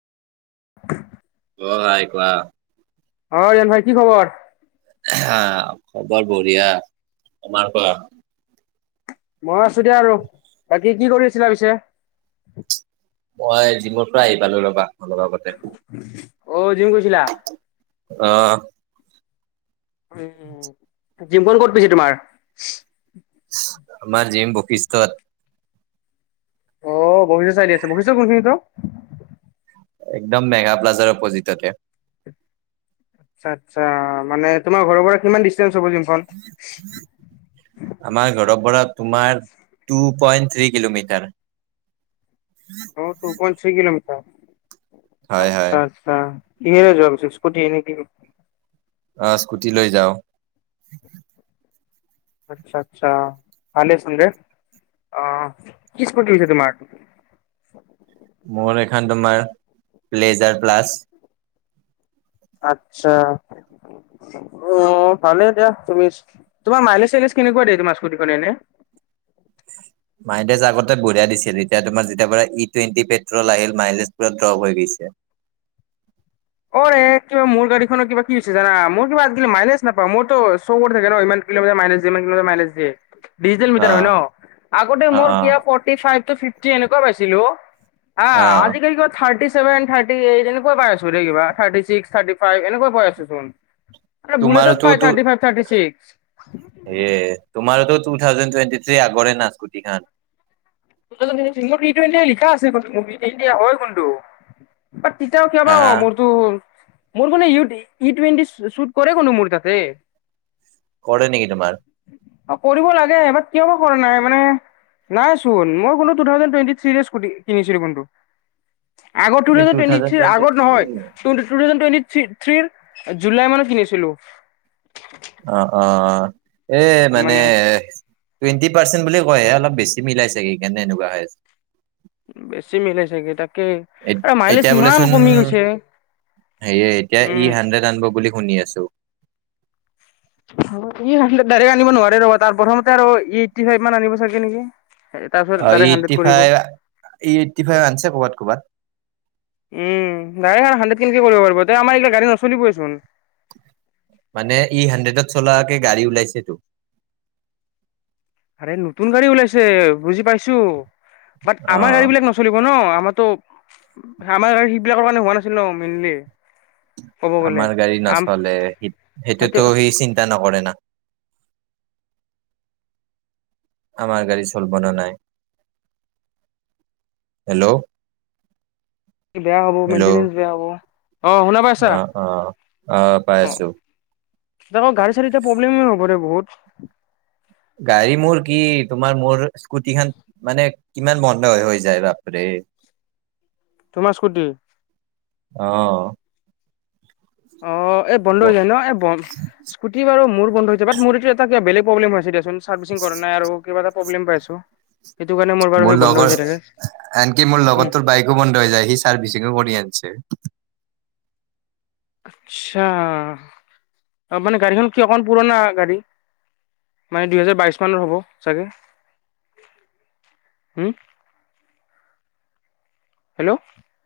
[inaudible] অ' নাই কোৱা। অ' জন ভাই কি খবৰ? হা! খবৰ বঢ়িয়া, আমাৰ কোৱা? মই আছো দে আৰু বাকী কি কৰি আছিলা পিছে? মই জিমৰ পৰা আহিব লৈ ল'বা অলপ আগতে, অ, জিম গৈছিলা? আহ। উ'জিমখন ক'ত পিছে তোমাৰ? আমাৰ জিম বখিষ্টত। বখিষ্ট চাৰিআলিত আছে, বখিষ্টত কোন খিনিত অ? একদম মেগা প্লজাৰ অপ'জিটতে, আচ্ছা' আচ্ছা' মানে তোমাৰ ঘৰৰ পৰা কিমান দি- আমাৰ ঘৰৰ পৰা তোমাৰ তু- পইণ্ট, থ্ৰী কিলোমিটাৰ। অ' টু পইণ্ট থ্ৰী কলোমিটাৰ, হয় হয় আচ্ছা, আচ্ছা। কিহেৰে যোৱা পিছে? স্কুট নে কিৰে? আহ, স্কুটি লৈ যাও। আচ্ছা, আচ্ছা [unintelligible] আহ, কি স্কুটি আছে তোমাৰ? মোৰ এখান তোমাৰ, প্লেজাৰ প্লাছ। আত্ছা! অ' ভালে দিয়া তুমি, তোমাৰ মাইলেজ-চাইলেজ কেনেকুৱা দিয়ে তোমাৰ স্কুটখনে এনে? [inaudible] মাইলেজ আগতে বঢ়িয়া দিছিল, এতিয়া তোমাৰ যেতিয়া পৰা ই টুৱেণ্টি পেট্ৰল আহিল মাইলেজ পুৰা ড্ৰপ হৈ গৈছে। [inaudible] [inaudible] অ'ৰে কিবা মোৰ গাড়ীখনৰ কিবা কি হৈছে জানা? মোৰ কিবা আজিকালি মাইলেজ নাপাওঁ, মোৰতো চ' কৰি থাকে ন ইমান- কিলোমিটাৰ মাইলেজ দিয়ে, ইমান কিলোমিটাৰ মাইলেজ দিয়ে। ডিজেল অ মিটাৰ হয় ন? আগতে অ মৰ অ কিবা ফৰ্টী ফাইভ টু ফিফটি এনেকোৱা পাইছিলোঁ। আ, অ আজি কালি ত' থাৰ্টিছেভেন, থাৰ্টি এইট এনেকুৱা পাই আ- কিবা থাৰ্তি ছিক্স, থাৰ্তিফাইভ এনেকোৱা পাই আছোঁ ছোঁন। বুলেটত, তোমাৰোতো পাই থাৰ্টি ফাইভ, থাৰ্টি ছিক্স। হে তোমাৰোতো টু থাউজেণ্ড টুৱেণ্টি থ্ৰীৰ আগৰে না স্কুটিখান? [unintelligible] লিখা আছে, [unintelligible] হয় কোনটো? বা তিতাও কে হা বা হ হা মোৰ তো- মোৰ মানে ইউটি, ই টুৱেন্টি শুট কৰে কোনো মোৰ তাতে? কৰে, নেকি তোমাৰ? অ', কৰিব লাগে কিয় বা কৰা নাই মানে, নাই। মই বুলো তুথাউজেণ্ড টুৱেন্তি থ্ৰিৰে স্কুতি কিনিছিলো কিন্তু। আগ তুমি two two thousand twenty thousand three টুৱেন্টিত আগত নহয়, তুথাউজেণ্ড টুৱেন্তি থ থ্ৰীৰ জুলাই মানত কিনিছিলো। অ', অ', অ', এ মানে, টুৱেণ্টি পাৰ্চেন বুলি কয়ে অলপ বেছি মিলাই চাগে সেইকাৰণে এনেকুৱা বেছি মিলে চাগে তাক। এতিয়া বোলেচোন, হেয়ে এতিয়া ই উম হান্দ্ৰেড আনব বুলি শুনি আছো। আনিব নোৱাৰে ৰব তাৰ প্ৰথমতে আৰু ই এইট্টি ফাইভ মান আনিব চাগে নেকি। তাৰপিছত অ', ই ডাইৰেক্ট হাণ্ড্ৰেড এইট্টি কৰিব ফাইভ ই এইটটি ফাইভ আনিছে ক'ৰবাত ক'বাত। উম দ হান্দ্ৰেড কেনক কৰিব পাৰিব আমাৰ এইগিলা গাড়ী নচলিবইচোন। মানে ই হাণ্ড্ৰেডত চলাকে গাড়ী ওলাইছেতো। এই নতুন গাড়ী ওলাইছে বুজি পাইছো বাট অ আমাৰ গাড়ী বিলাক নচলিব ন'। আমাৰো আমাৰ সেইবিলাকৰ কাৰণে হোৱা নাছিল ন' মেইনলি। ক'ব গ'লে আমাৰ গাড়ী আম নচলে সেইটোতো সেইটোৱেটো সি চিন্তা নকৰে না। আ [unintelligible] আমাৰ গাড়ী চলব নে নাই। হেল্ল'। বেয়া হ'ব, হেল্ল' মেইনটেনেন্স বেয়া হ'ব অ', অ'। অ পাই অয়া আছো [unintelligible] আকৌ গাড়ী চাড়ী এতিয়া প্ৰব্লেম হ'বৰে বহুত গাড়ী মোৰ কি তোমাৰ মোৰ স্কুটি খন মানে কিমান বন্ধ হৈ যায় বাপৰে। তোমাৰ স্কুটি অ অ', এই বন্ধ হৈ যায় ন', স্কুটি বাৰু মোৰ মোৰ এটো এটা বেলেগ প্ৰবলেম হৈছে দিয়াচোন চাৰ্ভিচিং কৰা নাই আৰু কিবা এটা প্ৰবলেম পাইছো। মোৰ লগৰ আনকি মোৰ উম লগত তোৰ বাইকো বন্ধ হৈ যায় সি চাৰ্ভিচিংও কৰি আনিছে। আচ্ছা মানে গাড়ীখন কি অকণ পুৰণা গাড়ী। মানে দুহেজাৰ বাইশ মানত হ'ব চাগে। হম। হেল্ল'।